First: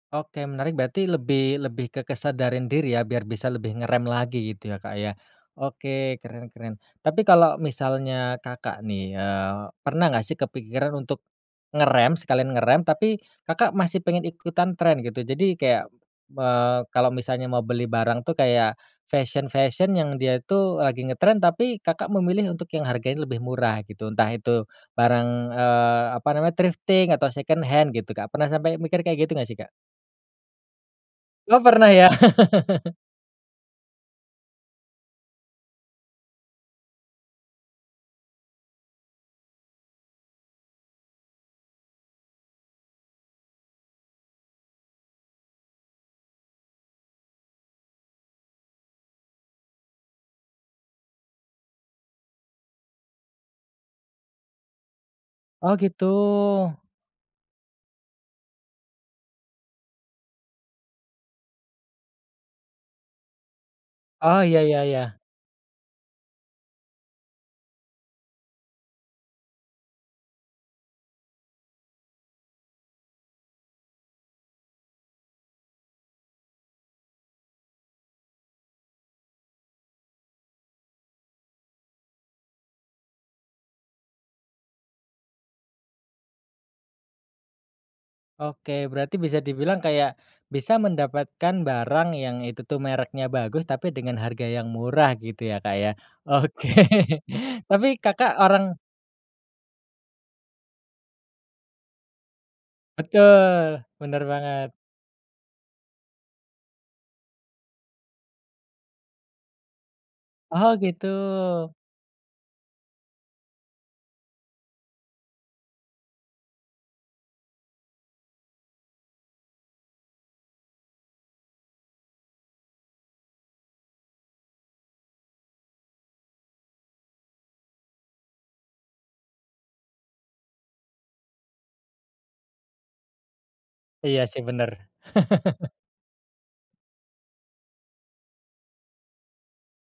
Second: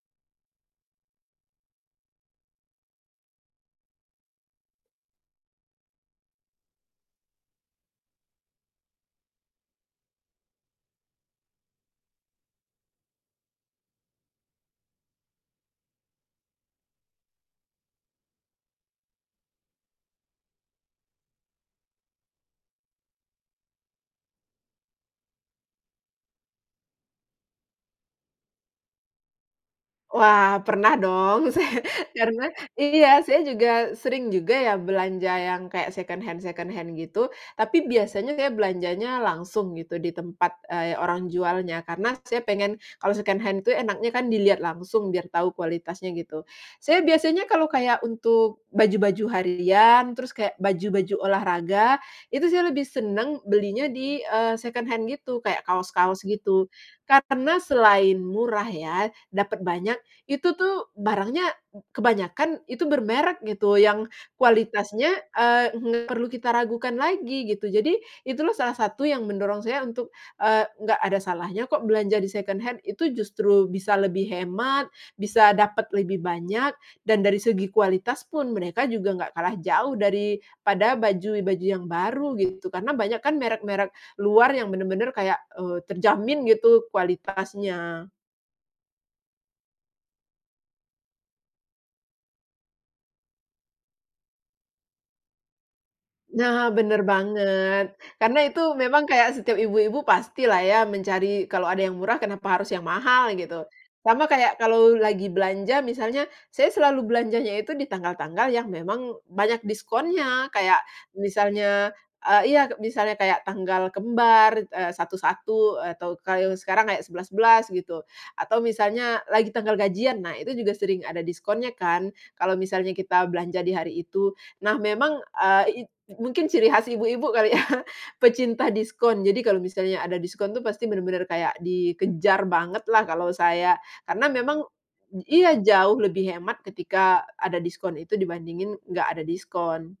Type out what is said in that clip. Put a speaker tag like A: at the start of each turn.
A: Oke menarik berarti lebih lebih ke kesadaran diri ya biar bisa lebih ngerem lagi gitu ya Kak ya. Oke keren keren tapi kalau misalnya Kakak nih, eee, pernah gak sih kepikiran untuk, ngerem sekalian ngerem tapi Kakak masih pengen ikutan trend gitu jadi kayak, eee, kalau misalnya mau beli barang tuh kayak, fashion-fashion yang dia tuh lagi ngetren tapi Kakak memilih untuk yang harganya lebih murah gitu entah itu, barang, eee, apa namanya thrifting atau second hand gitu Kak pernah sampai mikir kayak gitu gak sih, Kak?
B: Wah pernah dong
A: Oh
B: se
A: pernah ya.
B: karena iya saya juga sering juga ya belanja yang kayak second hand second hand gitu, tapi biasanya saya belanjanya langsung gitu di tempat, eee, orang jualnya karena saya pengen kalau second hand tuh enaknya kan dilihat langsung biar tahu kualitasnya gitu. Saya biasanya kalau kayak untuk baju-baju harian, terus kayak baju-baju olahraga, itu saya lebih seneng belinya di eee, second hand gitu kayak
A: Oh gitu.
B: kaos-kaos gitu, karena selain murah ya, dapet banyak, itu tuh barangnya, kebanyakan itu bermerek gitu yang
A: Oh ya ya
B: kualitasnya,
A: ya.
B: eee, nggak perlu kita ragukan lagi gitu jadi, itulah salah satu yang mendorong saya untuk, eee, nggak ada salahnya kok belanja di second hand, itu justru bisa lebih hemat, bisa dapet lebih banyak, dan dari segi kualitas pun mereka juga nggak kalah jauh daripada baju-baju yang baru gitu karena banyak kan merek-merek luar yang benar-benar kayak, eee, terjamin gitu kualitasnya.
A: Oke berarti bisa dibilang kayak, bisa mendapatkan barang yang itu tuh mereknya bagus tapi dengan harga yang murah gitu ya Kak ya. Oke
B: Nah bener
A: tapi
B: banget.
A: Kakak
B: Karena itu
A: orang
B: memang kayak setiap ibu-ibu pastilah ya mencari kalau ada yang murah kenapa harus yang mahal gitu.
A: Betul, bener
B: Sama kayak
A: banget.
B: kalau lagi belanja misalnya saya selalu belanjanya itu di tanggal-tanggal yang memang banyak diskonnya
A: Oh
B: kayak
A: gitu.
B: misalnya, eee iya misalnya kayak tanggal kembar, eee, 1.1 atau kalau sekarang kayak 11.11 gitu, atau misalnya lagi tanggal gajian nah itu juga sering ada diskonnya kan, kalau misalnya kita belanja di hari itu. Nah memang, eee, i it mungkin ciri khas ibu-ibu kali ya pecinta diskon jadi kalau misalnya ada diskon itu pasti bener-bener kayak dikejar bangetlah kalau saya,
A: Iya
B: karena
A: sih
B: memang
A: bener.
B: iya jauh lebih hemat ketika ada diskon itu dibandingin gak ada diskon.